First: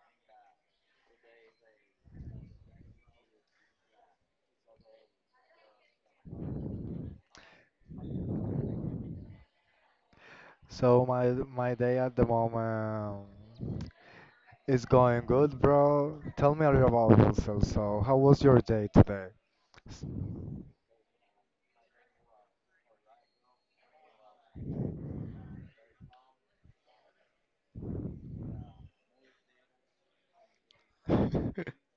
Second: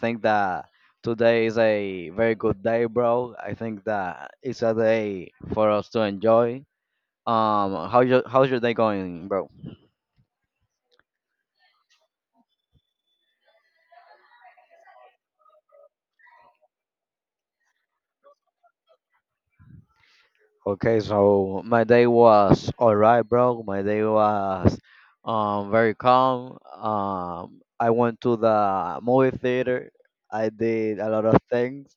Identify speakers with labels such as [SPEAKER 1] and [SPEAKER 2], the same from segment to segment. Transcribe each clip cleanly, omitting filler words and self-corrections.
[SPEAKER 1] think that today is a very good day, bro. I think that it's a day for us to enjoy. How your how's your day going, bro?
[SPEAKER 2] So my day at the moment is going good, bro. Tell me a little about yourself. So how was your day today?
[SPEAKER 1] Okay, so my day was alright, bro. My day was very calm. I went to the movie theater. I did a lot of things.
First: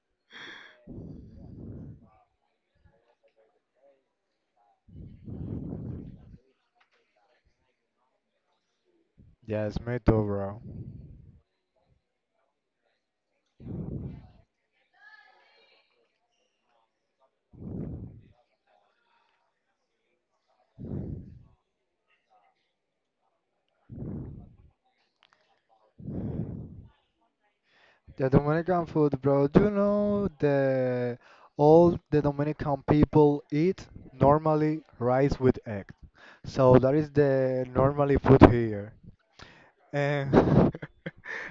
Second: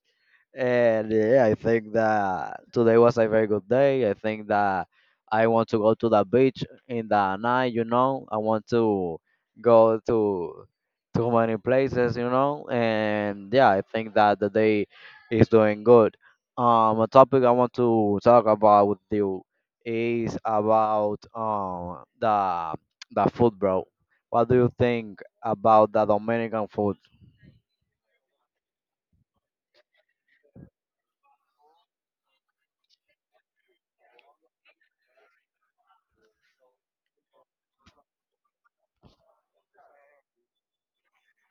[SPEAKER 1] And yeah, I think that today was a very good day. I think that I want to go to the beach in the night, you know. I want to
[SPEAKER 2] Yes, me
[SPEAKER 1] go
[SPEAKER 2] too, bro.
[SPEAKER 1] to too many places, you know. And yeah, I think that the day is doing good. A topic I want to talk about with you is about the food, bro. What do you think about the Dominican food?
[SPEAKER 2] The Dominican food, bro. Do you know the all the Dominican people eat normally rice with egg. So that is the normally food here. And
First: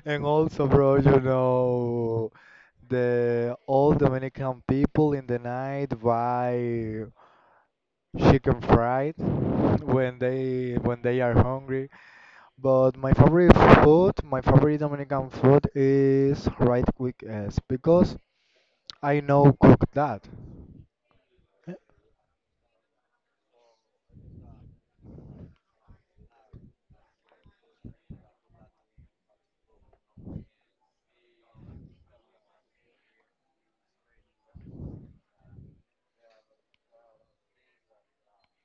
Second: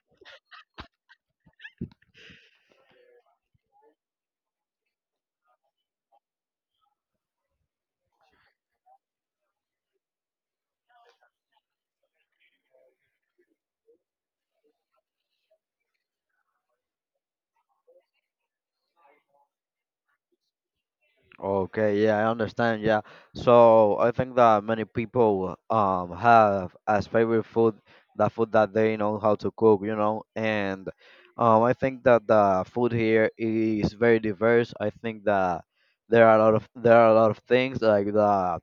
[SPEAKER 2] and also, bro, the old Dominican people in the night buy chicken fried when they are hungry. But my favorite Dominican food is rice with eggs because I know cook that.
[SPEAKER 1] Okay, yeah, I understand. Yeah. So I think that many people have as favorite food the food that they know how to cook, you know, and I think that the food here is very diverse. I think that there are a lot of there are a lot of things like the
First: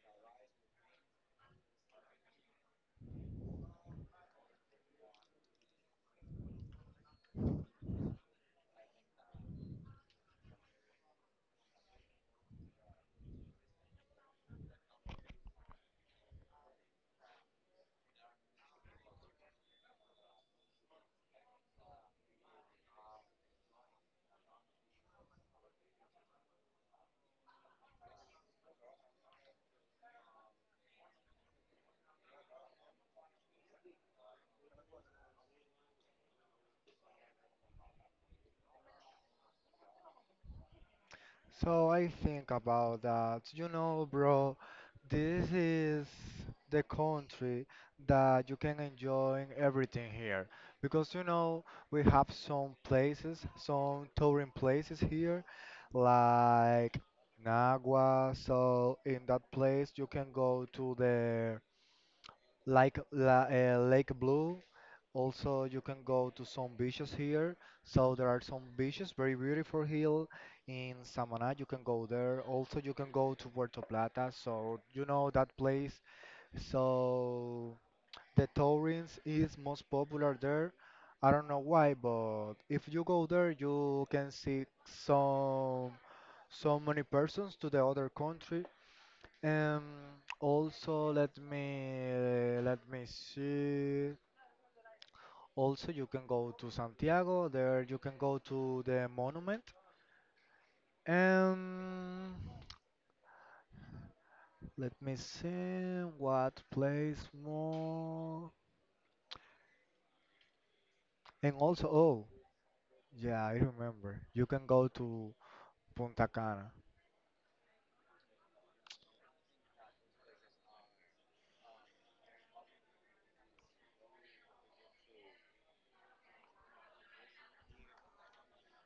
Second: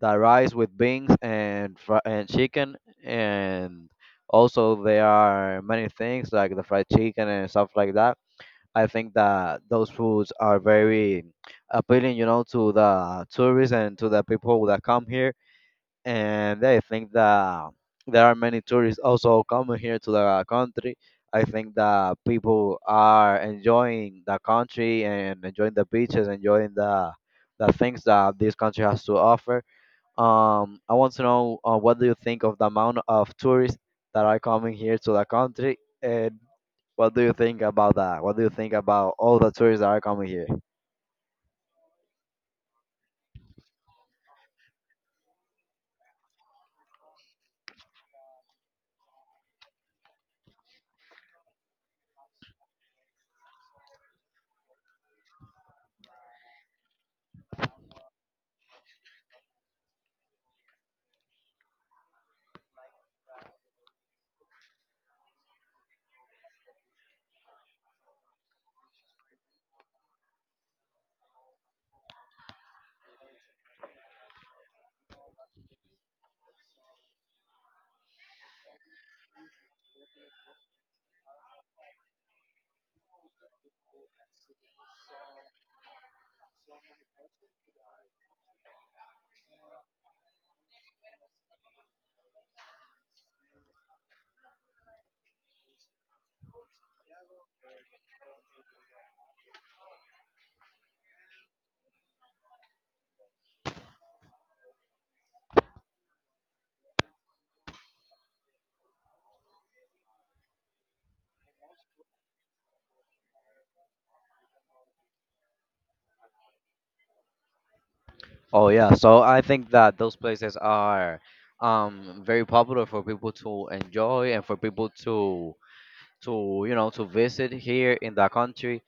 [SPEAKER 1] the rice with beans and and chicken and also there are many things like the fried chicken and stuff like that. I think that those foods are very appealing, you know, to the tourists and to the people that come here. And I think that there are many tourists also coming here to the country. I think that people are enjoying the country and enjoying the beaches, enjoying the things that this country has to offer. I want to know what do you think of the amount of tourists that are coming here to the country, and what do you think about that? What do you think about all the tourists that are coming here?
[SPEAKER 2] So I think about that. You know, bro, this is the country that you can enjoy everything here. Because, you know, we have some places, some touring places here, like Nagua. So in that place, you can go to the like Lake Blue. Also, you can go to some beaches here. So there are some beaches, very beautiful hill in Samaná. You can go there. Also, you can go to Puerto Plata. So you know that place. So the tourings is most popular there. I don't know why, but if you go there, you can see some so many persons to the other country. Also, let me see. Also, you can go to Santiago. There, you can go to the monument. Um, Let me see what place more. And also, oh, yeah, I remember. You can go to Punta Cana.
[SPEAKER 1] Oh yeah, so I think that those places are very popular for people to enjoy and for people to you know, to visit here in the country.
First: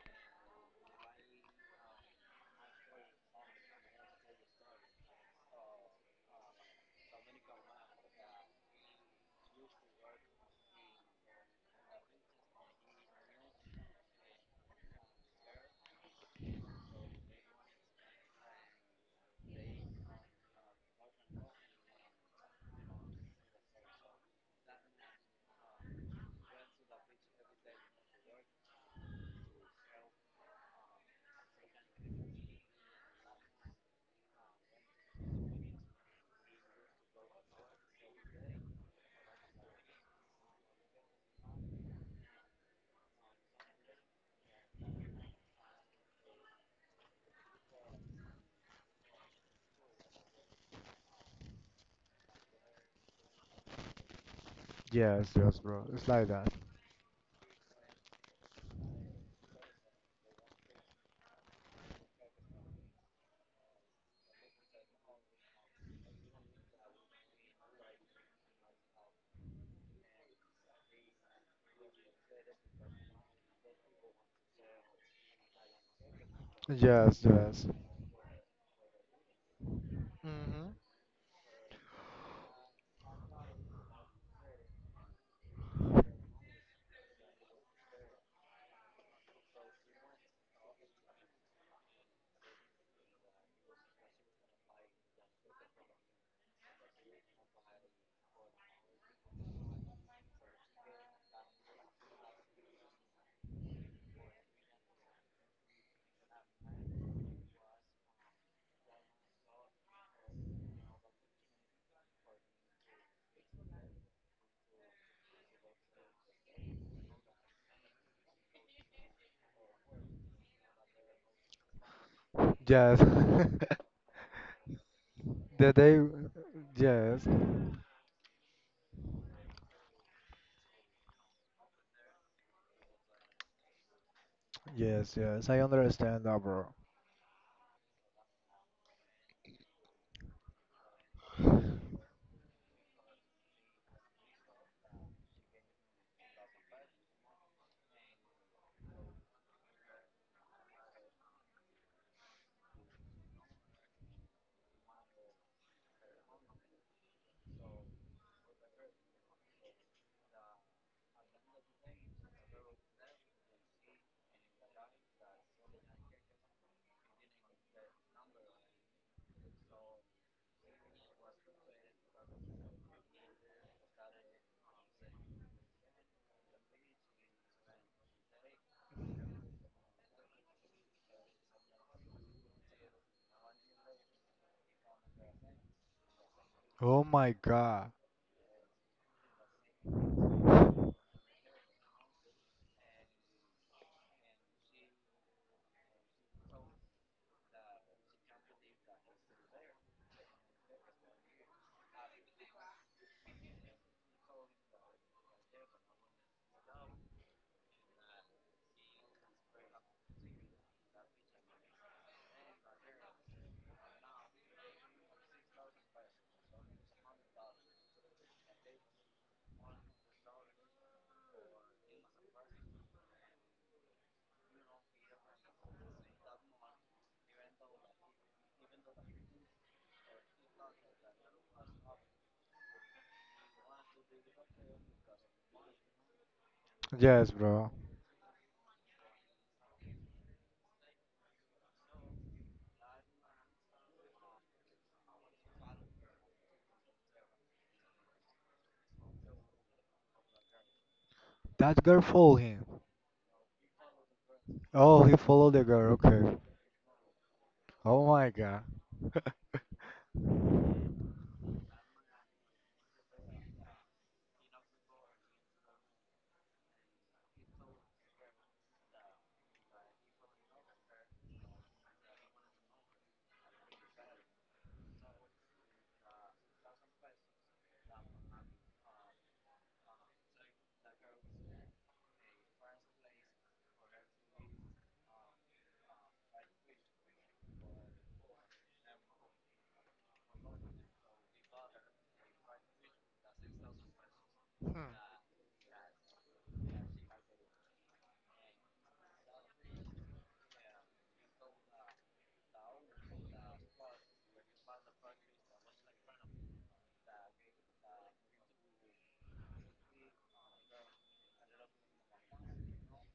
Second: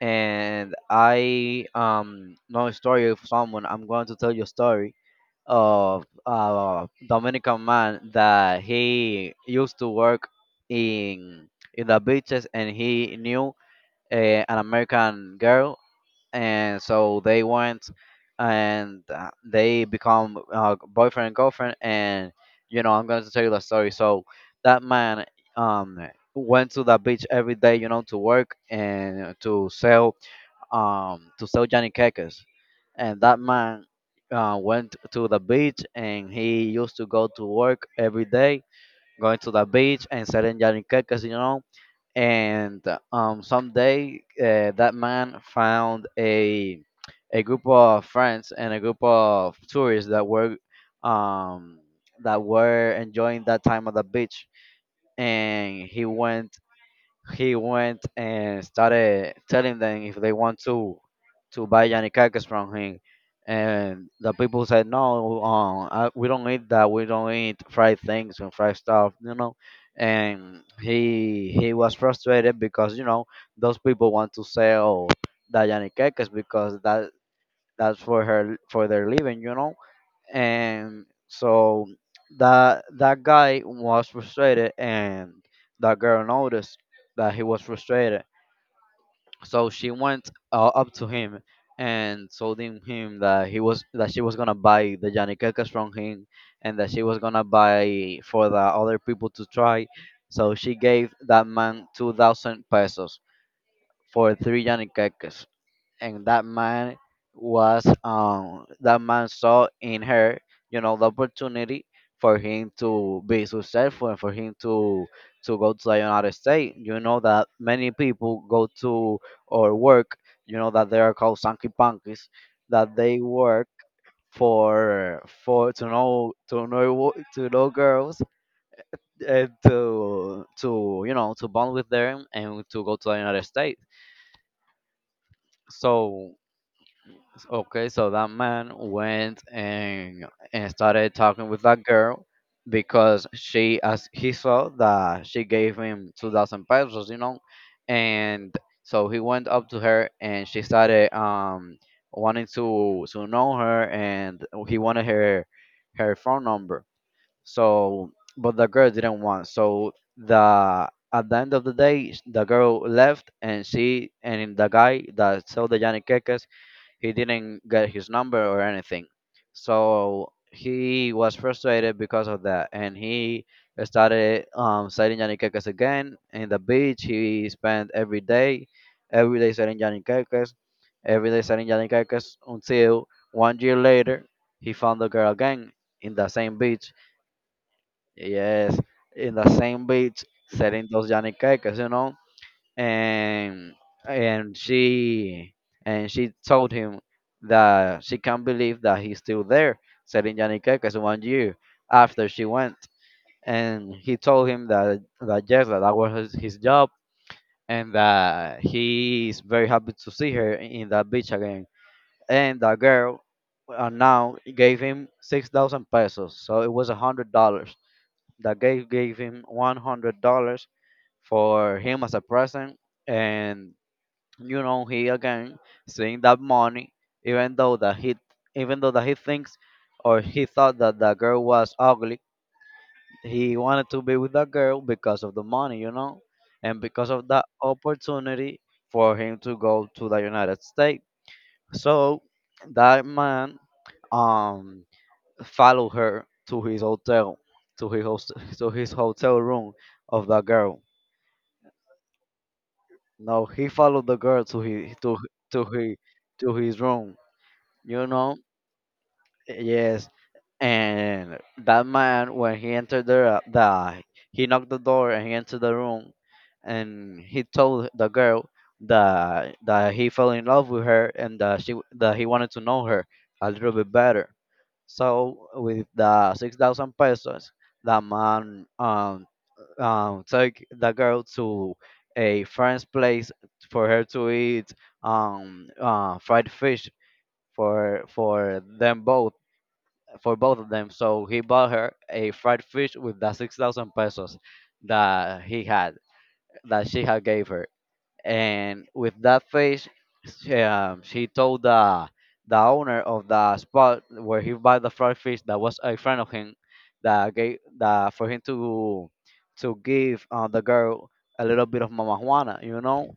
[SPEAKER 1] And I, know a story of someone. I'm going to tell you a story of a Dominican man that he used to work in in the beaches and he knew an American girl and so they went and they become boyfriend and girlfriend, and you know, I'm going to tell you the story. So that man um went to the beach every day, you know, to work and to sell Johnny Cakes. And that man went to the beach and he used to go to work every day, going to the beach and selling Johnny Cakes, you know. And someday that man found a group of friends and a group of tourists um, that were enjoying that time at the beach,
[SPEAKER 2] Yes, yes,
[SPEAKER 1] and
[SPEAKER 2] bro.
[SPEAKER 1] he
[SPEAKER 2] It's like that.
[SPEAKER 1] went he went and started telling them if they want to buy Yanikakis from him. And the people said, no, I, we don't eat that. We don't eat fried things and fried stuff, you know. And he was frustrated because, you know, those people want to sell the Yanikakis because that
[SPEAKER 2] Yes, yes.
[SPEAKER 1] that's for her for their living, you know,
[SPEAKER 2] Hmm.
[SPEAKER 1] and so that guy was frustrated, and that girl noticed that he was frustrated, so she went up to him and told him that he was that she was gonna buy the Janikekas from him, and that she was gonna buy for the other people to try. So she gave that man 2000 pesos for three Janikekas. And that man was that man saw in her, you know, the opportunity for him to be successful and for him to go to the United States, you know, that many people go to or work, you know, that they are called sanky punkies, that
[SPEAKER 2] Yes.
[SPEAKER 1] they work for
[SPEAKER 2] The
[SPEAKER 1] to
[SPEAKER 2] day.
[SPEAKER 1] know to
[SPEAKER 2] Yes.
[SPEAKER 1] know girls and to you know to bond with them and to go to the United States.
[SPEAKER 2] Yes, yes. I understand
[SPEAKER 1] So
[SPEAKER 2] that, bro.
[SPEAKER 1] okay, so that man went and started talking with that girl because she as he saw that she gave him 2,000 pesos, you know, and so he went up to her and she started wanting to know her and he wanted her her phone number. So but the girl didn't want. So the at the end of the day, the girl left, and she and the guy that sold the Yanni, he didn't get his number or anything. So he was frustrated because of that, and he started selling yaniqueques again in the beach. He spent every day selling yaniqueques, every day selling yaniqueques until 1 year later he found the girl again in the same beach.
[SPEAKER 2] Oh my god.
[SPEAKER 1] Yes, in the same beach selling those yaniqueques, you know, and and she, and she told him that she can't believe that he's still there selling Yaniquecas 1 year after she went. And he told him that that yes, that that was his job, and that he is very happy to see her in that beach again. And the girl now gave him 6,000 pesos, so it was $100. The girl gave him $100 for him as a present, and you know, he again seeing that money, even though that he even though that he thinks or he thought that the girl was ugly, he wanted to be with that girl because of the money, you know, and because of
[SPEAKER 2] Yes,
[SPEAKER 1] that
[SPEAKER 2] bro.
[SPEAKER 1] opportunity for him to go to the United States. So that man um followed her to his hotel to his host, to his hotel room of the girl.
[SPEAKER 2] That girl followed him.
[SPEAKER 1] No, he followed the girl
[SPEAKER 2] Oh, he followed
[SPEAKER 1] to
[SPEAKER 2] the girl.
[SPEAKER 1] his
[SPEAKER 2] Okay.
[SPEAKER 1] to his room, you
[SPEAKER 2] Oh my
[SPEAKER 1] know.
[SPEAKER 2] god.
[SPEAKER 1] Yes, and that man when he entered the he knocked the door and he entered the room and he told the girl that that he fell in love with her and that she that he wanted to know her a little bit better. So with the 6,000 pesos the man took the girl to a friend's place for her to eat fried fish for them both, for both of them. So he bought her a fried fish with the 6,000 pesos
[SPEAKER 2] Hmm.
[SPEAKER 1] that he had that she had gave her, and with that fish, she told the owner of the spot where he bought the fried fish that was a friend of him that gave that for him to give the girl a little bit of mama juana, you know.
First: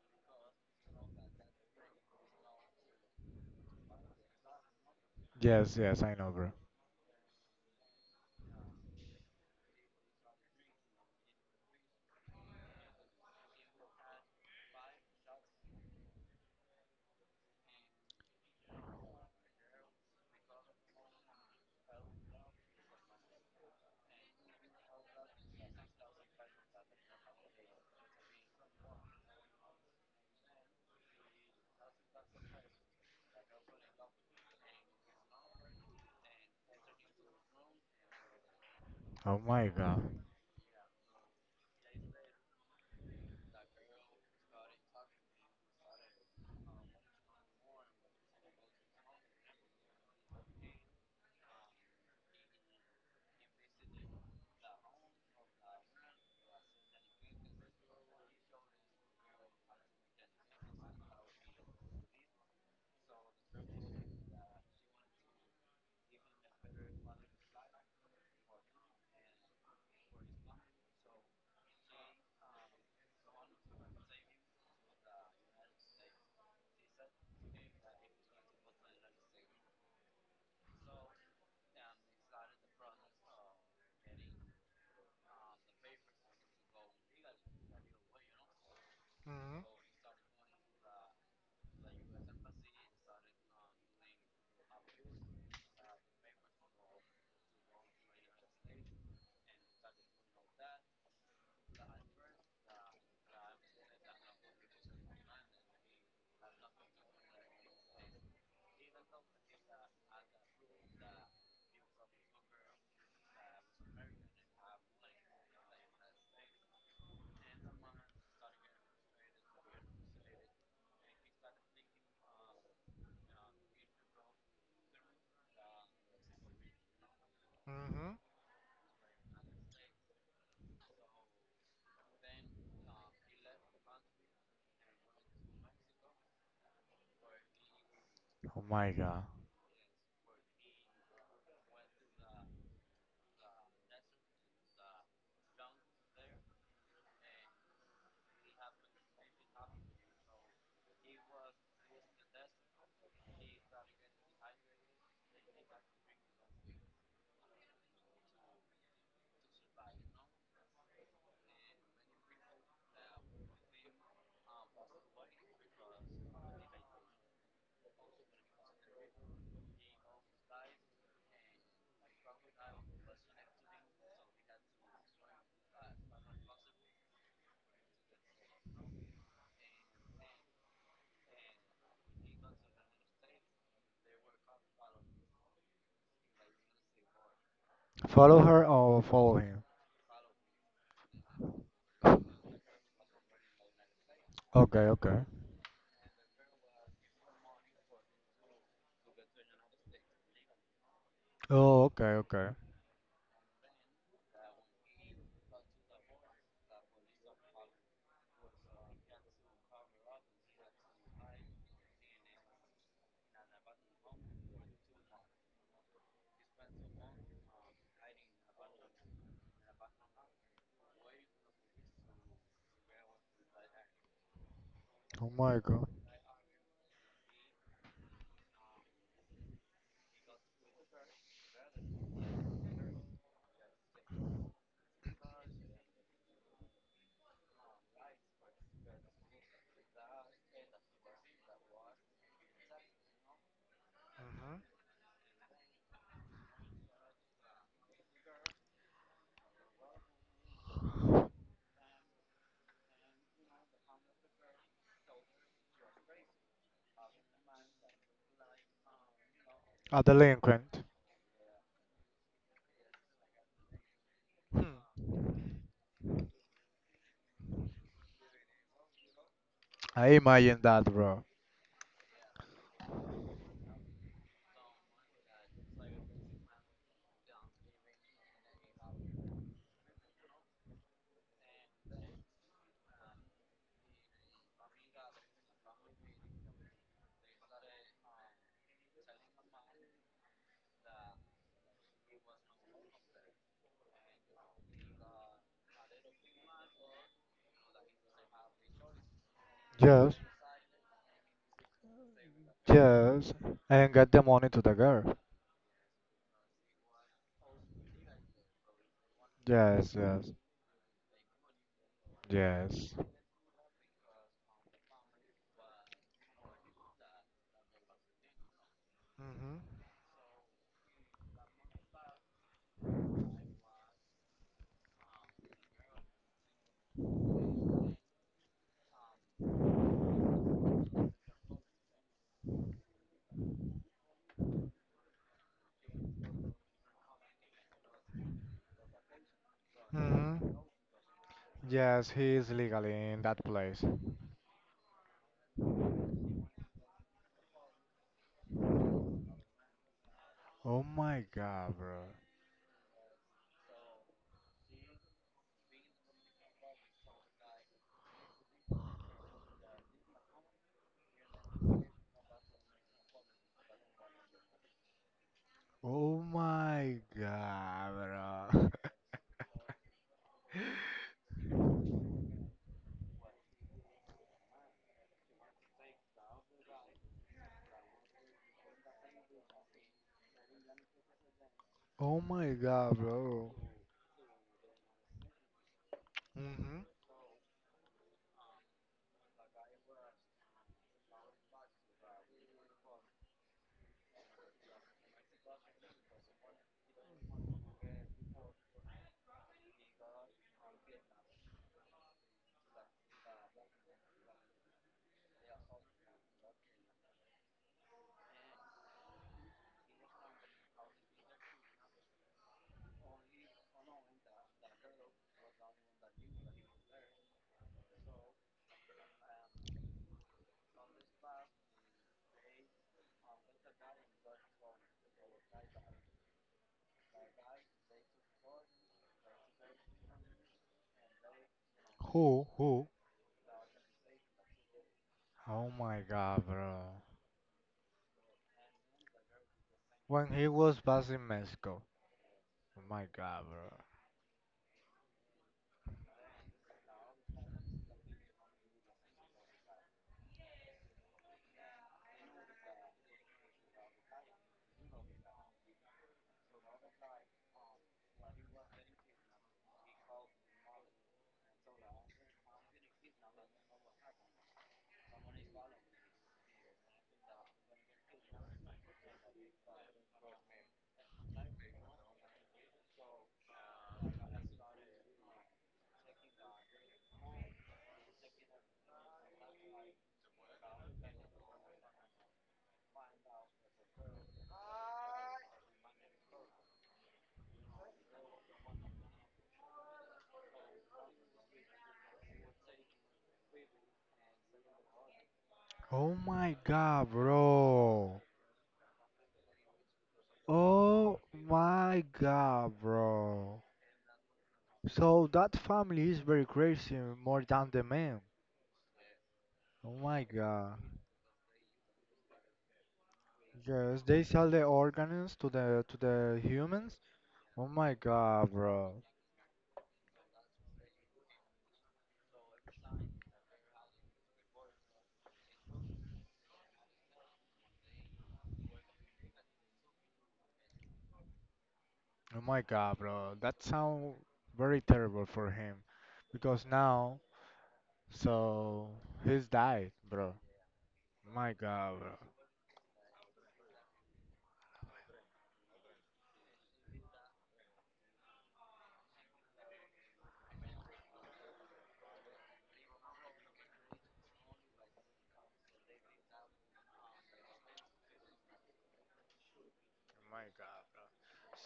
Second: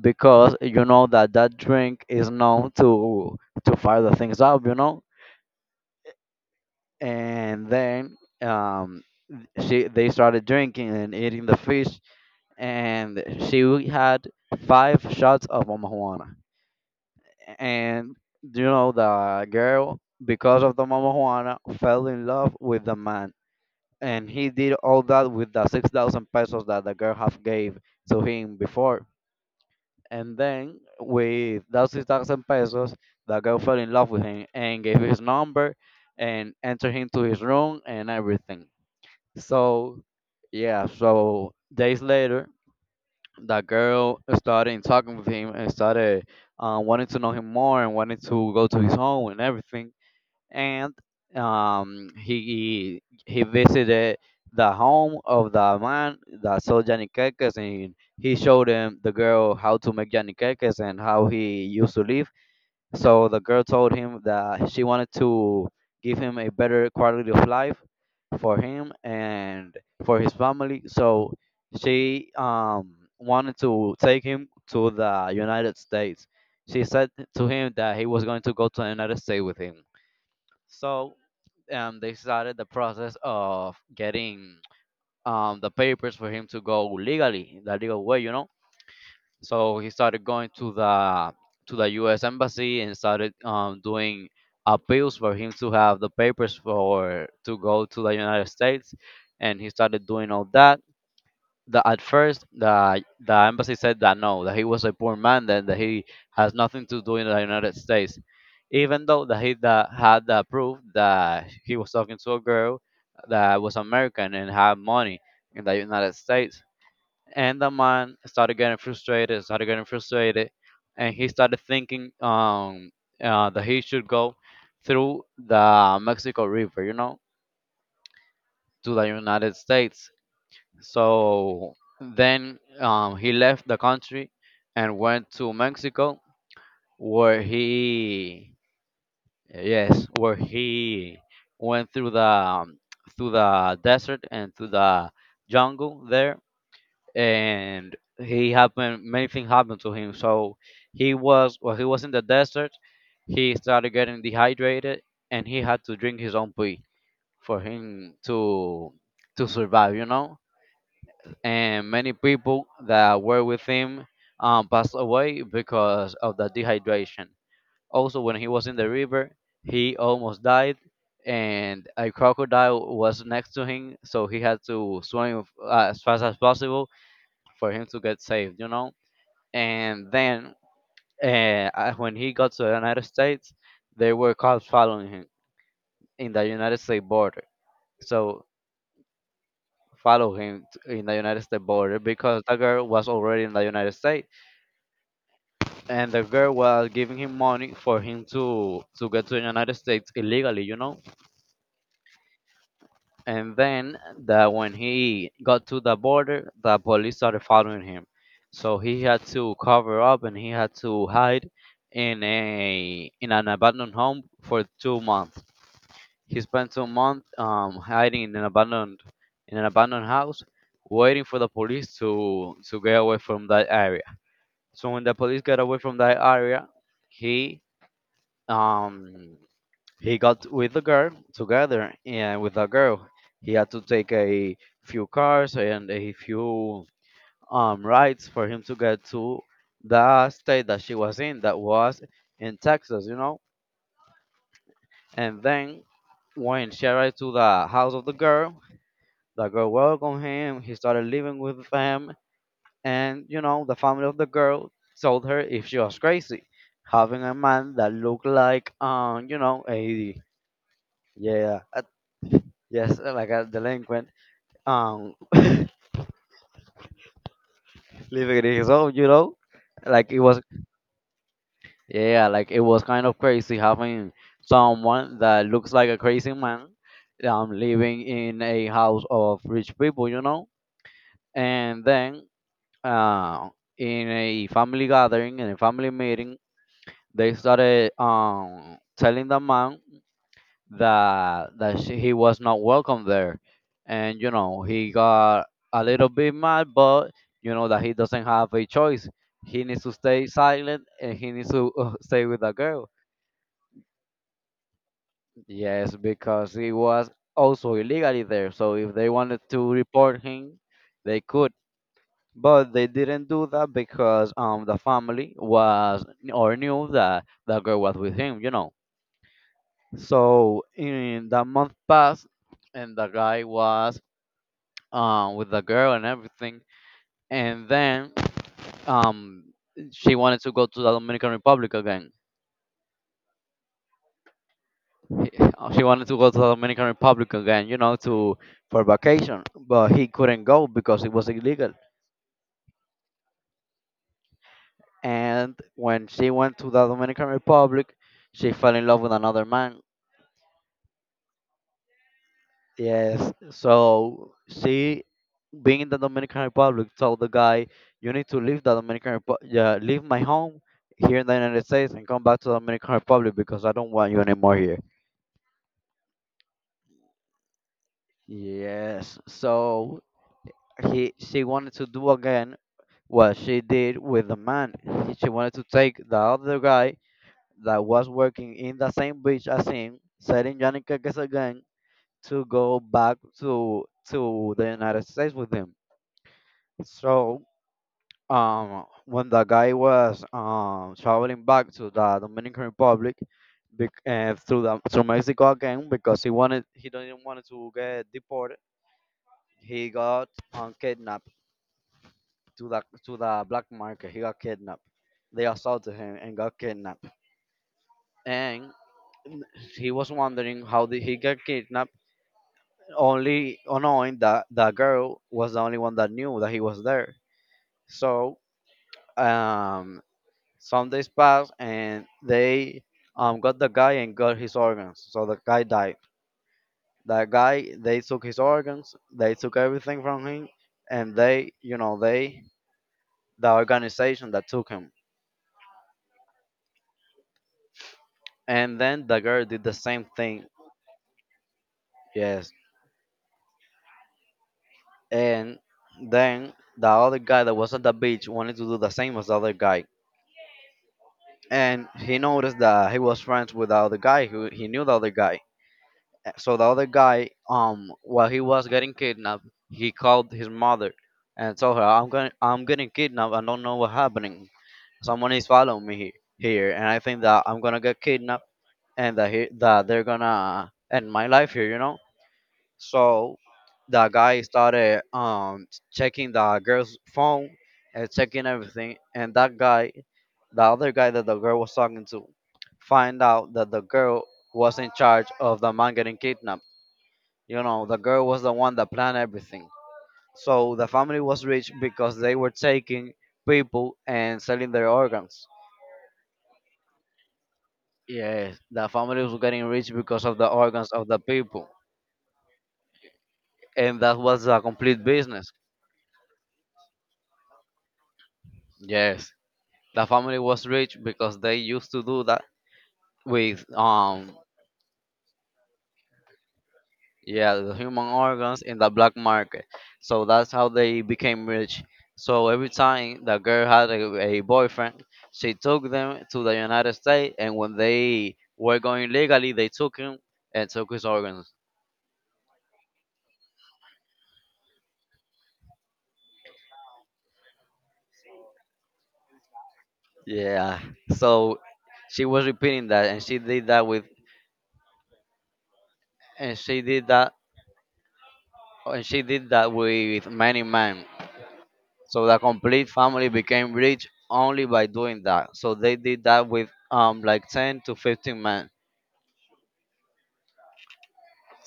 [SPEAKER 1] Because you know that that drink is known to fire the things up, you know,
[SPEAKER 2] Yes, yes, I know, bro.
[SPEAKER 1] and then she they started drinking and eating the fish, and she had five shots of marijuana, and you know, the girl because of the marijuana fell in love with the man, and he did all that with the 6,000 pesos that the girl have gave to him before, and then with that 6,000 pesos the girl fell in love with him and gave his number and entered him to his room and everything.
[SPEAKER 2] Oh my
[SPEAKER 1] So
[SPEAKER 2] god.
[SPEAKER 1] yeah, so days later, that girl started talking with him and started wanting to know him more and wanting to go to his home and everything. And he visited the home of the man that sold Janikekes, and he showed him the girl how to make Janikekes and how he used to live. So the girl told him that she wanted to give him a better quality of life for him and for his family. So she wanted to take him to the United States. She said to him that he was going to go to the United States with him. So they started the process of getting the papers for him to go legally, the legal way, you know.
[SPEAKER 2] Mm-hmm.
[SPEAKER 1] So he started going to the U.S. embassy and started doing appeals for him to have the papers for to go to the United States, and he started doing all that. The, at first, the embassy said that no, that he was a poor man, then that he has nothing to do in the United States, even though that he that had the proof that he was talking to a girl that was American and had money in the United States. And the man started getting frustrated, and he started thinking that he should go through the Mexico River, you know,
[SPEAKER 2] Mm-hmm.
[SPEAKER 1] to the United States. So then he left the country and went to Mexico, where he
[SPEAKER 2] Oh my god.
[SPEAKER 1] yes, where he went through the desert and through the jungle there, and he happened many things happened to him. So he was in the desert, he started getting dehydrated, and he had to drink his own pee for him to survive, you know. And many people that were with him passed away because of the dehydration. Also, when he was in the river, he almost died, and a crocodile was next to him, so he had to swim as fast as possible for him to get saved, you know. And then uh, when he got to the United States, there were cops following him in the United States border.
[SPEAKER 2] Follow
[SPEAKER 1] So
[SPEAKER 2] her or follow him?
[SPEAKER 1] follow him in the United States border, because the girl was already in the United States,
[SPEAKER 2] Okay, okay.
[SPEAKER 1] and the girl was giving him money for him to get to the United States illegally, you know.
[SPEAKER 2] Oh, okay, okay.
[SPEAKER 1] And then, that when he got to the border, the police started following him. So he had to cover up and he had to hide in a in an abandoned home for 2 months. He spent 2 months hiding in an abandoned house, waiting for the police to get away from that area. So when the
[SPEAKER 2] Oh
[SPEAKER 1] police got
[SPEAKER 2] my
[SPEAKER 1] away
[SPEAKER 2] god.
[SPEAKER 1] from that area, he um, he got with the girl together, and with the girl he had to take a few cars and a few rides for him to get to the state that she was in, that was in Texas, you know.
[SPEAKER 2] Mm-hmm.
[SPEAKER 1] And then when she arrived to the house of the girl, the girl welcomed him, he started living with them, and you know, the family of the girl told her if she was crazy having a man that looked like you know,
[SPEAKER 2] A
[SPEAKER 1] a
[SPEAKER 2] delinquent.
[SPEAKER 1] yeah a Yes, like a delinquent,
[SPEAKER 2] Hmm.
[SPEAKER 1] um, living in his own, you know, like
[SPEAKER 2] I
[SPEAKER 1] it was,
[SPEAKER 2] imagine that, bro.
[SPEAKER 1] yeah, like it was kind of crazy having someone that looks like a crazy man, living in a house of rich people, you know. And then, uh, in a family gathering, in a family meeting, they started, telling the man that he was not welcome there. And you know, he got a little bit mad, but you know that he doesn't have a choice. He needs to
[SPEAKER 2] Yes,
[SPEAKER 1] stay silent and he needs to stay with the girl.
[SPEAKER 2] yes. And get the money to the girl.
[SPEAKER 1] Yes, because he was also illegally there. So if they wanted to
[SPEAKER 2] Yes,
[SPEAKER 1] report
[SPEAKER 2] yes,
[SPEAKER 1] him, they could. But they
[SPEAKER 2] yes.
[SPEAKER 1] didn't do that because the family was or knew that the girl was with him, you know.
[SPEAKER 2] Mm-hmm.
[SPEAKER 1] So in the month passed, and the guy was with the girl and everything. And then um, she wanted to go to the Dominican Republic again. She wanted to go to the Dominican Republic again, you know, to for vacation. But he
[SPEAKER 2] Hmm.
[SPEAKER 1] couldn't go because it was illegal.
[SPEAKER 2] Yes, he is legally in that place.
[SPEAKER 1] And when she went to the Dominican Republic, she fell in love with another man.
[SPEAKER 2] Oh my god, bro.
[SPEAKER 1] Yes. So she, being in the Dominican Republic, told the guy, "You need to leave the Dominican Republic, yeah, leave my home here in the United States and come back to the Dominican Republic because I don't want you anymore here."
[SPEAKER 2] Oh my god, bro.
[SPEAKER 1] Yes. So he she wanted to do again what she did with the man. She wanted to take the other guy that was working in the same beach as him, setting Yannicka again
[SPEAKER 2] Oh
[SPEAKER 1] to
[SPEAKER 2] my
[SPEAKER 1] go
[SPEAKER 2] god,
[SPEAKER 1] back
[SPEAKER 2] bro.
[SPEAKER 1] to the United States with him.
[SPEAKER 2] Mm-hmm.
[SPEAKER 1] So when the guy was traveling back to the Dominican Republic, through Mexico again, because he didn't want to get deported. He got kidnapped to the black market. He got kidnapped. They assaulted him and got kidnapped. And he was wondering how did he get kidnapped, only knowing that the girl was the only one that knew that he was there. So um some days passed, and they got the guy and got his organs. So the guy died. That guy, they took his organs, they took everything from him, and they, you know, they,
[SPEAKER 2] Who? Who?
[SPEAKER 1] the organization that took him.
[SPEAKER 2] Oh my god, bro.
[SPEAKER 1] And then the girl did the same
[SPEAKER 2] When
[SPEAKER 1] thing.
[SPEAKER 2] he was back in Mexico.
[SPEAKER 1] Yes.
[SPEAKER 2] Oh my god, bro.
[SPEAKER 1] And then the other guy that was at the beach wanted to do the same as the other guy. And he noticed that he was friends with the other guy. Who he knew the other guy, so the other guy while he was getting kidnapped, he called his mother and told her, "I'm going, I'm getting kidnapped, I don't know what's happening, someone is following me here, and I think that I'm gonna get kidnapped, and that they're gonna end my life here, you know." So the guy started checking the girl's phone and checking everything, and that guy, the other guy that the girl was talking to, find out that the girl was in charge of the man getting kidnapped, you know, the girl was the one that planned everything. So the family was rich because they were taking people and selling their organs.
[SPEAKER 2] Oh my god, bro.
[SPEAKER 1] Yes, the family was getting rich because of the organs of the
[SPEAKER 2] Oh
[SPEAKER 1] people.
[SPEAKER 2] my god, bro.
[SPEAKER 1] And that was a complete
[SPEAKER 2] So
[SPEAKER 1] business.
[SPEAKER 2] that family is very crazy, more than the man.
[SPEAKER 1] Yes,
[SPEAKER 2] Oh
[SPEAKER 1] the
[SPEAKER 2] my
[SPEAKER 1] family was
[SPEAKER 2] god.
[SPEAKER 1] rich because they used to do that with
[SPEAKER 2] Yes, they sell the organs to the humans.
[SPEAKER 1] Yeah,
[SPEAKER 2] Oh
[SPEAKER 1] the
[SPEAKER 2] my
[SPEAKER 1] human
[SPEAKER 2] god,
[SPEAKER 1] organs in the
[SPEAKER 2] bro.
[SPEAKER 1] black market. So that's how they became rich. So every time the girl had a boyfriend, she took them to the United States, and when they were going legally, they took him and took his organs.
[SPEAKER 2] Oh my god, bro. That sound very terrible for him because now so he's died, bro.
[SPEAKER 1] Yeah.
[SPEAKER 2] My
[SPEAKER 1] So
[SPEAKER 2] god, bro.
[SPEAKER 1] she was repeating that, and she did that, and she did that with many men. So the complete family became rich only by doing that. So they did that with like 10 to 15 men.
[SPEAKER 2] My god, bro.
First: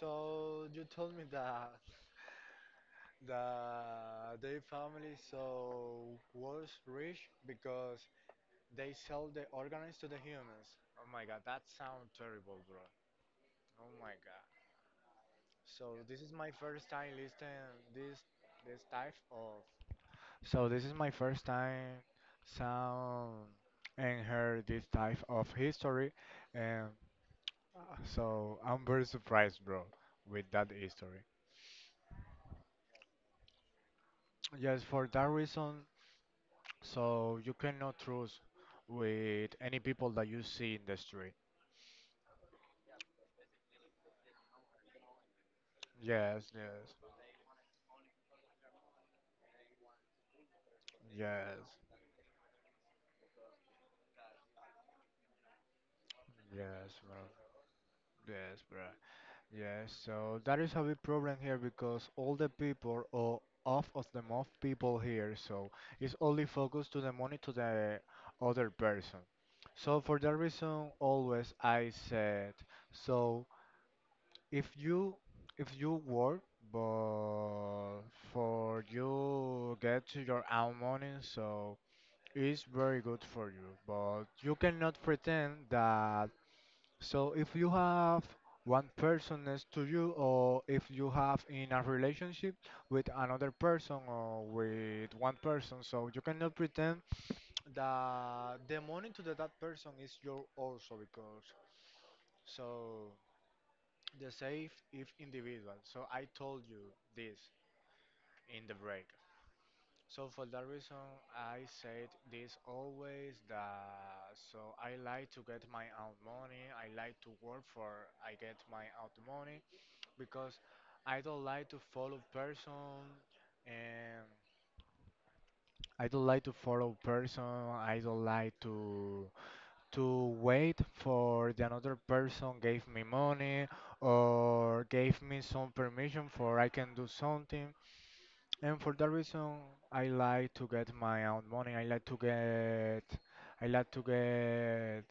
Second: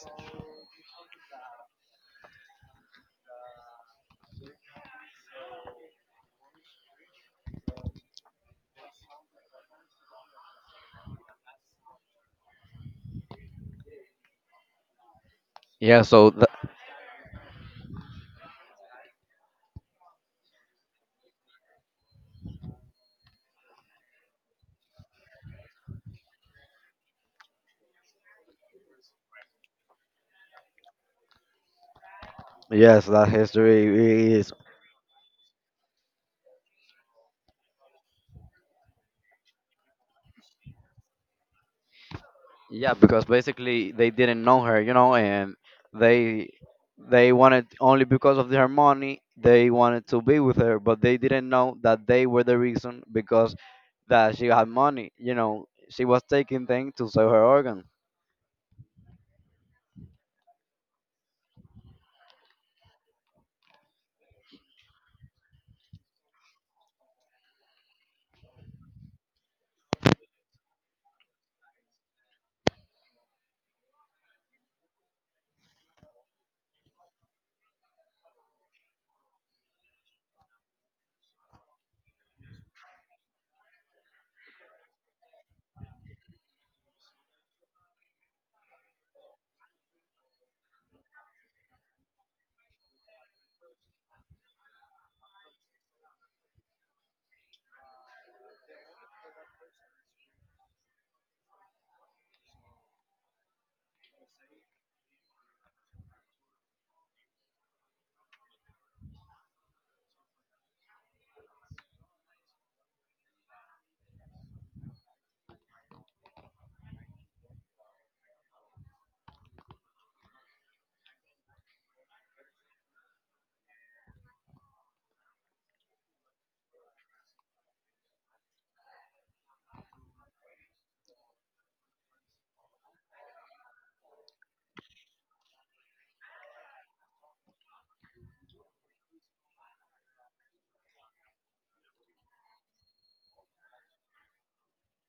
[SPEAKER 2] So you told me that their family so was rich because they sell the organs to the humans. Oh my god, that sound terrible, bro. Oh my god. So
[SPEAKER 1] Yeah,
[SPEAKER 2] this is
[SPEAKER 1] so
[SPEAKER 2] my first time listening this type of. So this is my first time sound and heard this type of history, and so I'm very surprised, bro, with that history.
[SPEAKER 1] Yes, that history really is.
[SPEAKER 2] Yes, for that reason, so you cannot trust with any people that you see in the street.
[SPEAKER 1] Yeah, because basically they didn't know her, you know, and they
[SPEAKER 2] Yes, yes,
[SPEAKER 1] they wanted, only because of her money, they wanted to be with her, but they didn't
[SPEAKER 2] yes,
[SPEAKER 1] know that they were the reason because that she had money, you know, she was taking
[SPEAKER 2] yes,
[SPEAKER 1] things to
[SPEAKER 2] bro.
[SPEAKER 1] sell her organs.
[SPEAKER 2] Yes, bro. Yeah, so that is a big problem here because all the people or half of the most people here, so it's only focused to the money to the other person. So for that reason, always I said, so if you if you work, but for you get to your own money, so it's very good for you. But you cannot pretend that so if you have one person next to you, or if you have in a relationship with another person or with one person, so you cannot pretend that the money to the, that person is your also because so the safe if individual. So I told you this in the break. So for that reason, I said this always that so I like to get my own money. I like to work for I get my own money because I don't like to follow person, and I don't like to follow person. I don't like to wait for the another person gave me money or gave me some permission for I can do something. And for that reason, I like to get my own money. I like to get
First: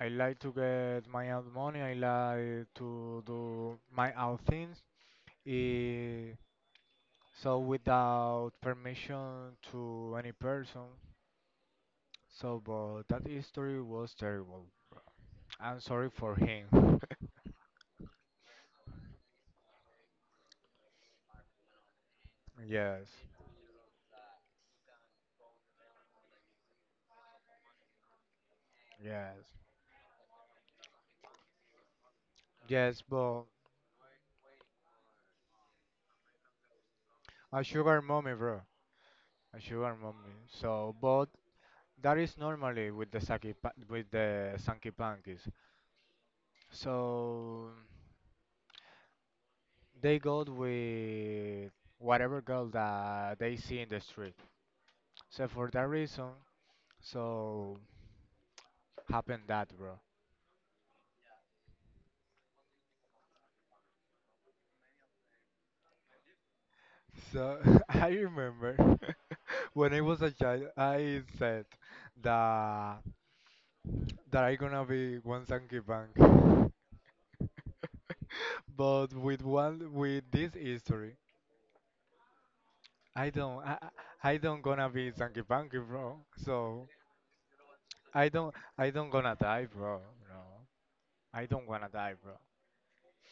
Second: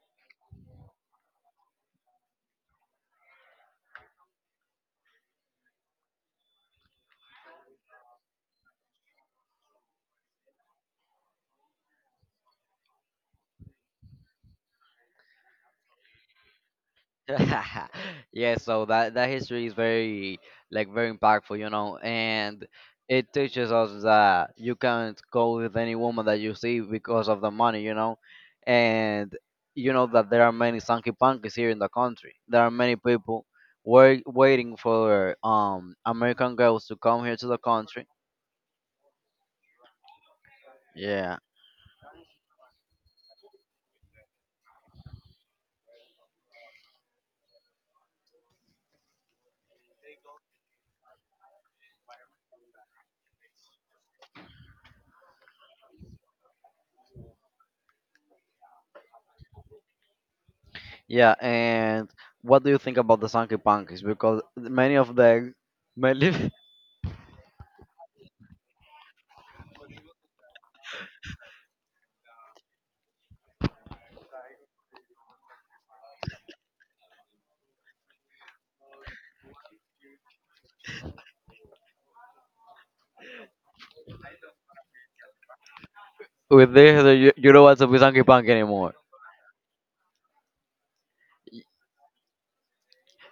[SPEAKER 2] I like to get my own money. I like to do my own things. Eh, So without permission to any person. So, but that history was terrible. I'm sorry for him.
[SPEAKER 1] Yeah, so that history is very like very impactful, you know. And
[SPEAKER 2] Yes,
[SPEAKER 1] it teaches us that you can't go with any woman that you see because of the money, you know. And
[SPEAKER 2] yes,
[SPEAKER 1] you know that there are many sanky punkies here in the country, there are many
[SPEAKER 2] yes, but
[SPEAKER 1] people waiting for american girls to come here to the
[SPEAKER 2] a sugar
[SPEAKER 1] country.
[SPEAKER 2] mommy, bro, a sugar mommy. So, but
[SPEAKER 1] Yeah,
[SPEAKER 2] that is normally with the Sanky Pankies. So they go with whatever girl that they see in the street. So for that reason, so happened that, bro.
[SPEAKER 1] yeah. And what do you think about the sanky punkies, because many of them, many
[SPEAKER 2] So I remember when I was a child, I said that that I gonna be one Sankey Bank. But with this history, I don't I, I don't gonna be Sankey Bank, bro.
[SPEAKER 1] with
[SPEAKER 2] So
[SPEAKER 1] this, you don't want to be sanky
[SPEAKER 2] I
[SPEAKER 1] punk
[SPEAKER 2] don't I
[SPEAKER 1] anymore.
[SPEAKER 2] don't gonna die, bro. No, I
[SPEAKER 1] Y-
[SPEAKER 2] don't wanna die, bro.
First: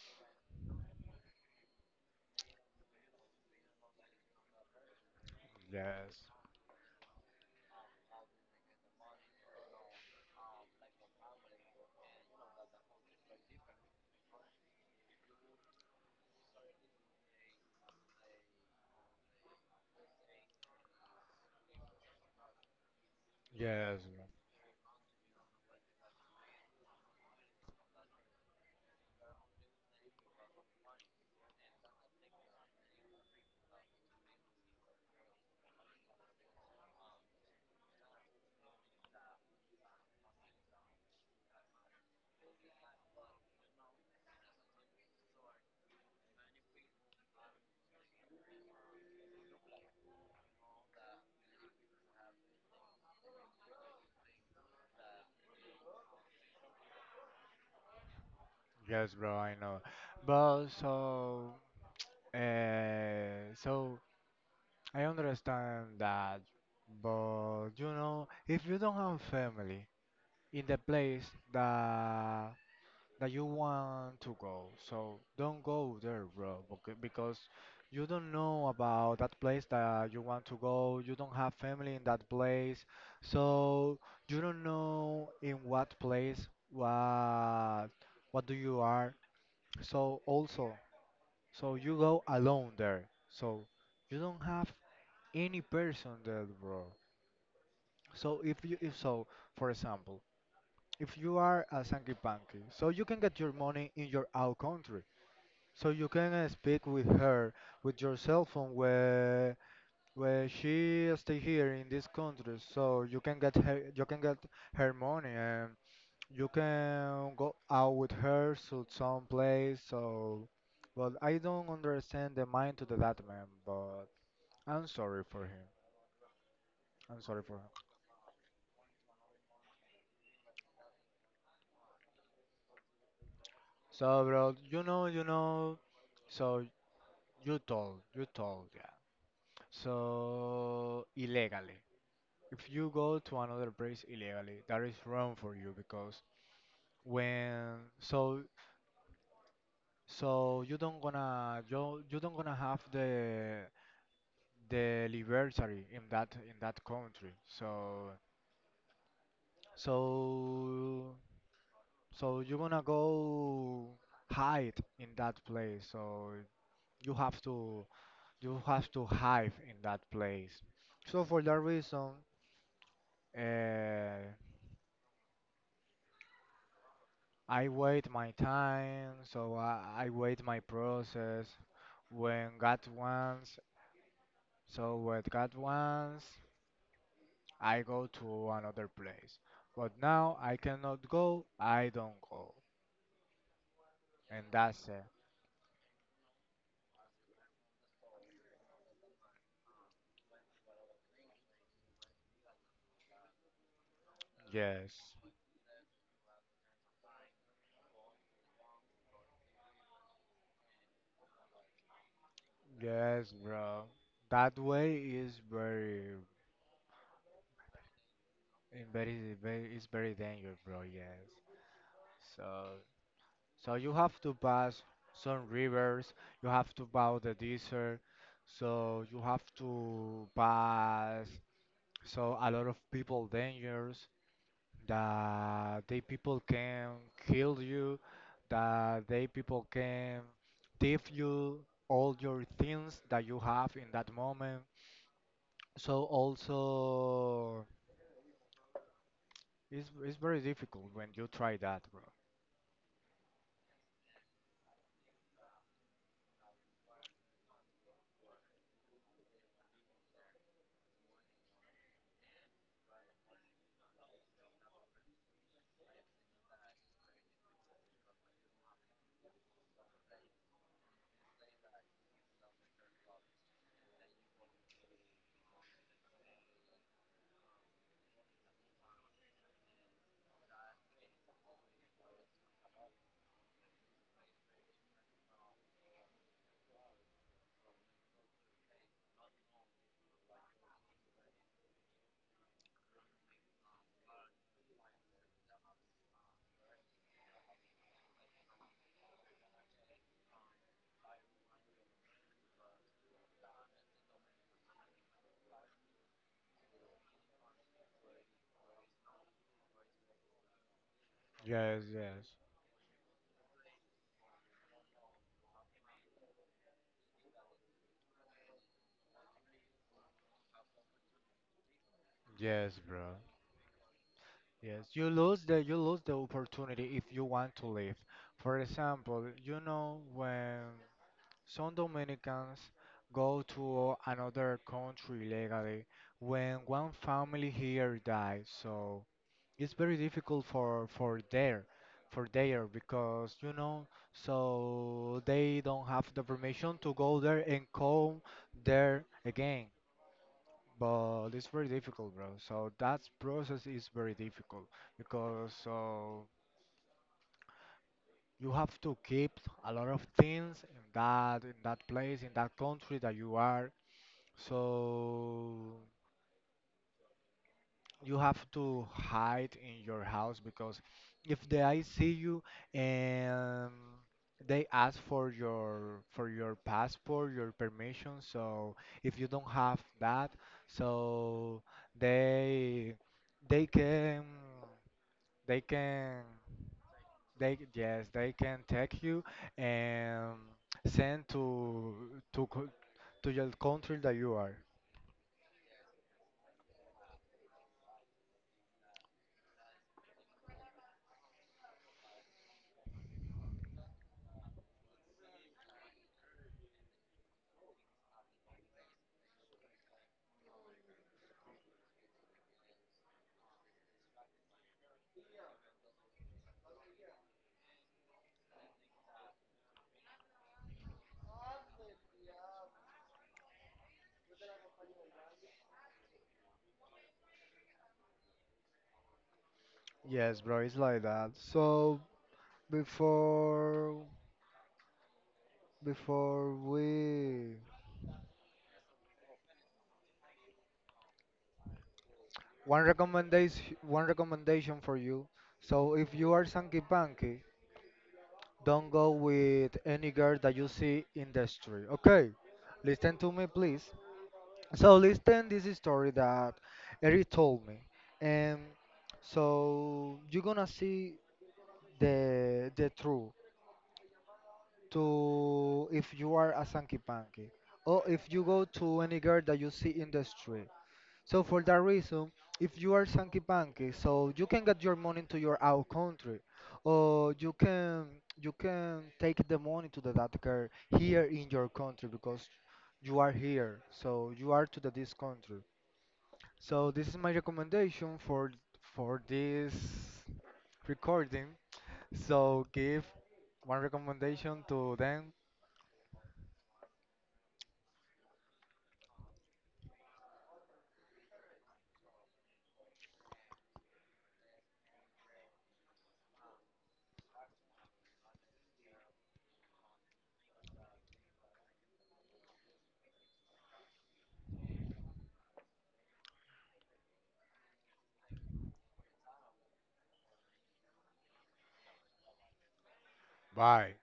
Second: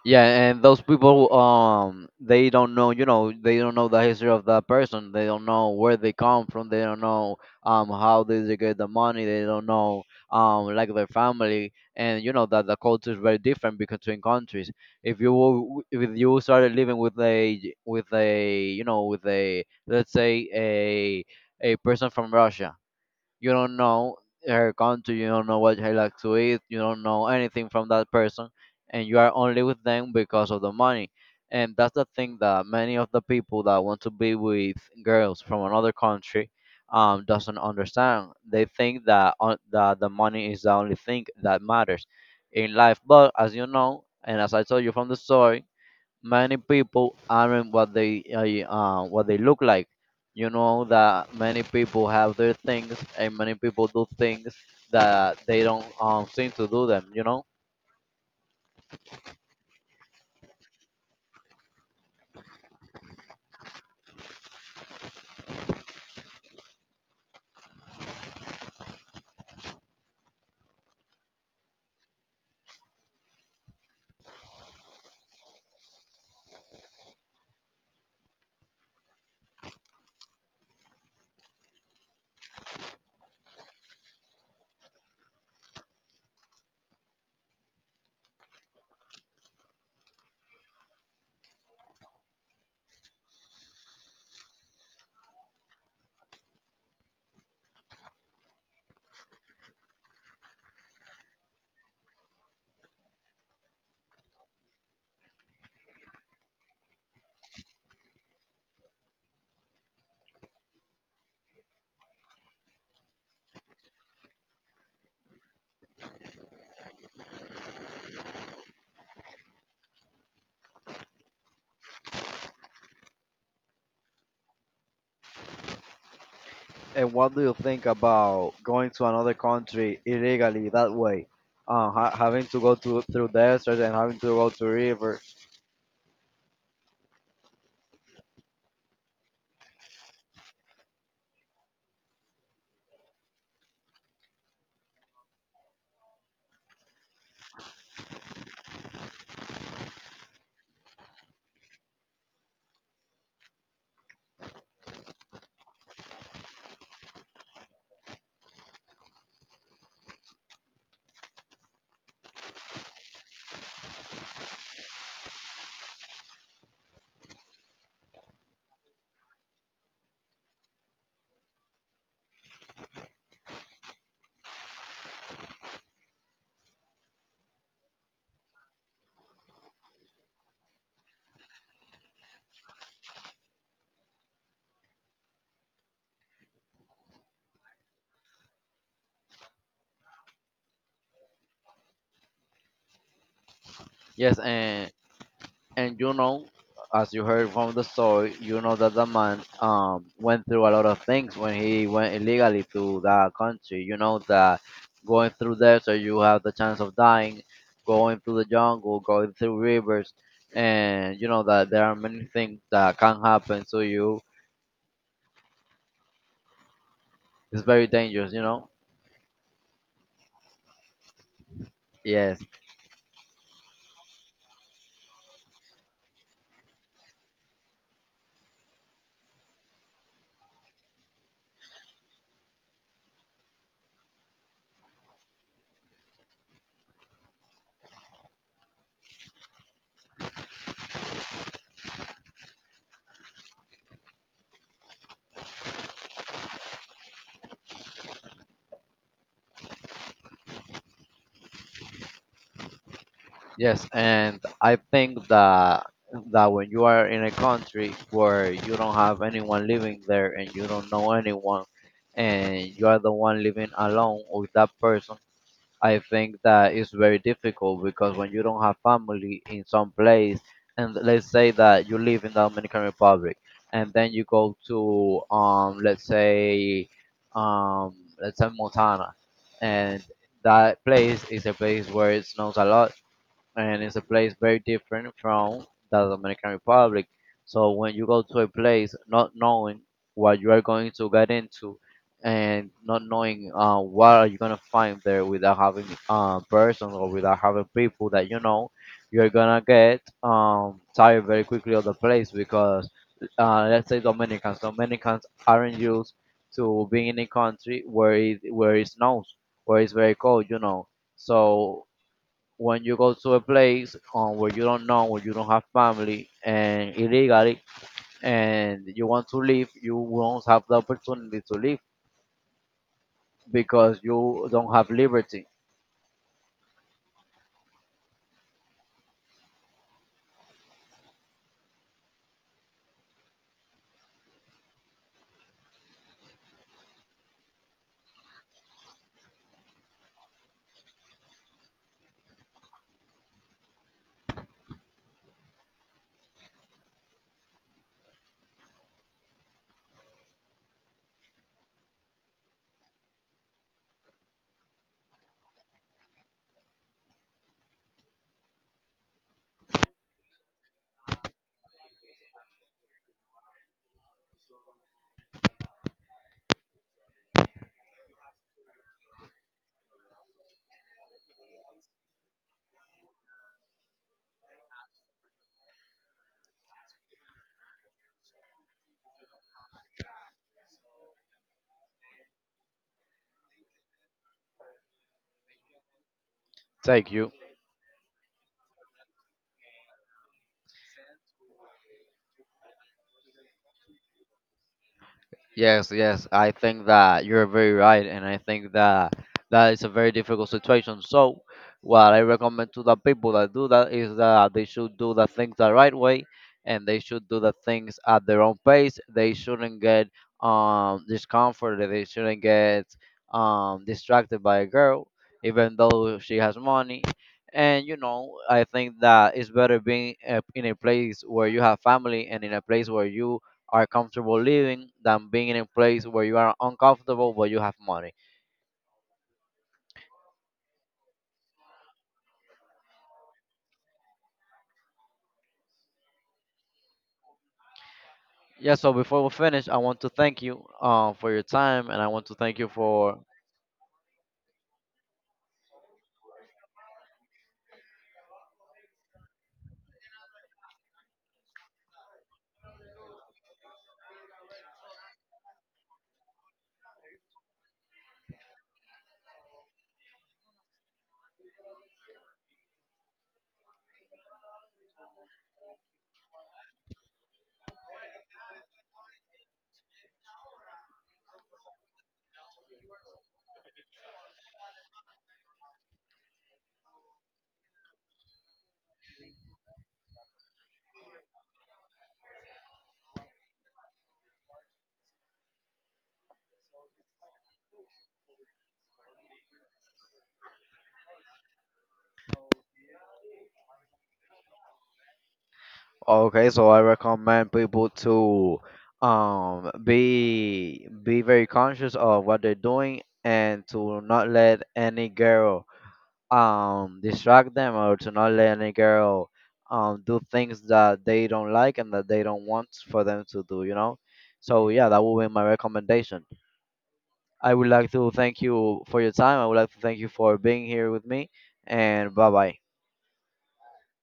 [SPEAKER 1] Yeah, and those people, they don't know, you know, they don't know the history of that person. They don't know where they
[SPEAKER 2] Yes,
[SPEAKER 1] come from. They don't know how did they get the money. They don't know, like, their family, and you know that the culture is very different between countries. If you started living with a you know, with a, let's say, a a person from Russia, you don't
[SPEAKER 2] yes,
[SPEAKER 1] know
[SPEAKER 2] bro.
[SPEAKER 1] her country, you don't know what she likes to eat, you don't know anything from that person, and you are only with them because of the money. And that's the thing that many of the people that want to be with girls from another country doesn't understand. They think that that the money is the only thing that matters in life. But as you know, and as I told you from the story, many people aren't what they look like. You know that many people have their things, and many people do things that they don't seem to do them. You know.
[SPEAKER 2] Yes, bro. I know. But so I understand that, but you know, if you don't have family in the place that that you want to go, so don't go there, bro, okay? Because you don't know about that place that you want to go. You don't have family in that place, so you don't know in what place what do you are. So also, so you go alone there. So you don't have any person there, bro. So if so, for example, if you are a Sankey Panky, so you can get your money in your out country. So you can speak with her with your cell phone where she stay here in this country. So you can get her you can get her money and you can go out with her to some place. So, but I don't understand the mind to the that man. But I'm sorry for him.
[SPEAKER 1] And
[SPEAKER 2] I'm
[SPEAKER 1] what
[SPEAKER 2] sorry
[SPEAKER 1] do
[SPEAKER 2] for
[SPEAKER 1] you
[SPEAKER 2] him.
[SPEAKER 1] think about going to another country illegally that way? Having to go to, through deserts and having
[SPEAKER 2] So,
[SPEAKER 1] to go
[SPEAKER 2] bro,
[SPEAKER 1] to
[SPEAKER 2] you know,
[SPEAKER 1] river.
[SPEAKER 2] you know, so you told, yeah. So, illegally, if you go to another place illegally, that is wrong for you because when, so, so you don't gonna have the liberty in that country. So, so you're gonna go hide in that place. So you have to you have to hide in that place. So for that reason, uh, I wait my time, so I wait my process. When God wants, so when God wants, I go to another place. But now I cannot go, I don't go.
[SPEAKER 1] Yes,
[SPEAKER 2] And that's it.
[SPEAKER 1] and you know, as you heard from the story, you know that the man went through a lot of things when he went illegally to that country. You know that
[SPEAKER 2] Yes.
[SPEAKER 1] going through there, so you have the chance of dying, going through the jungle, going through rivers, and you know that there are many things that can
[SPEAKER 2] Yes,
[SPEAKER 1] happen to
[SPEAKER 2] bro.
[SPEAKER 1] you.
[SPEAKER 2] That way is very,
[SPEAKER 1] It's very dangerous, you know.
[SPEAKER 2] in very, very, it's very dangerous, bro. Yes.
[SPEAKER 1] Yes.
[SPEAKER 2] So So you have to pass some rivers, you have to pass the desert, so you have to pass so a lot of people dangers that they people can kill you, that they people can thief you all your things that you have in that moment. So also it's very difficult when you try that, bro.
[SPEAKER 1] Yes, and I think that when you are in a country where you don't have anyone living there and you don't know anyone, and you are the one living alone with that person, I think that it's very difficult, because when you don't have family in some place, and let's say that you live in the Dominican Republic and then you go to um let's say Montana, and that place is a place where it snows a lot, and it's a place very different from the Dominican Republic. So when you go to a place not knowing what you are going to get into, and not knowing what are you gonna find there, without having persons or without having people that you know, you're gonna get tired very quickly of the place, because let's say Dominicans, Dominicans aren't used to being in a country where it snows, where it's very cold, you know.
[SPEAKER 2] Yes,
[SPEAKER 1] So
[SPEAKER 2] yes.
[SPEAKER 1] when you go to a place where you don't know, where you don't have family, and illegally, and you want to leave, you won't have the opportunity to leave
[SPEAKER 2] Yes, bro.
[SPEAKER 1] because you don't
[SPEAKER 2] Yes,
[SPEAKER 1] have
[SPEAKER 2] you lose
[SPEAKER 1] liberty.
[SPEAKER 2] the opportunity if you want to leave. For example, you know, when some Dominicans go to another country legally, when one family here dies, so it's very difficult for there because you know so they don't have the permission to go there and come there again, but it's very difficult, bro. So that process is very difficult because so you have to keep a lot of things in that place in that country that you are. So you have to hide in your house because if they see you and they ask for your passport, your permission, so if you don't have that, so they they can they can
[SPEAKER 1] Take you.
[SPEAKER 2] they, yes, they can take you and send to co- to your country that you are.
[SPEAKER 1] Yes, yes, I think that you're very right, and I think that that is a very difficult situation. So, what I recommend to the people that do that is that they should do the things the right way, and they should do the things at their own pace. They shouldn't get discomforted. They shouldn't get distracted by a girl, even though she has money. And you know, I think that it's better being in a place where you have family and in a place where you are comfortable living than being in a place where you are uncomfortable but you have money.
[SPEAKER 2] Yes, bro, it's like that. So before. Before we
[SPEAKER 1] Yeah, so before we finish, I want to thank you for your time and I want to thank you for.
[SPEAKER 2] one recommendation for you, so if you are Sanky Panky, don't go with any girl that you see in the street. Okay, listen to me, please. So listen, this is story that Eric told me, and so you're gonna see the truth to if you are a Sanky Panky or if you go to any girl that you see in the street. So for that reason, if you are Sankey Panky, so you can get your money to your out country, or you can take the money to the that here in your country because you are here, so you are to the this country. So this is my recommendation for this recording. So give one recommendation to them.
[SPEAKER 1] Okay, so I recommend people to be very conscious of what they're doing and to not let any girl distract them or to not let any girl do things that they don't like and that they don't want for them to do, you know? So, yeah, that would be my recommendation. I would like to thank you for your time. I would like to thank you for being here with me. And bye bye.
[SPEAKER 2] Bye.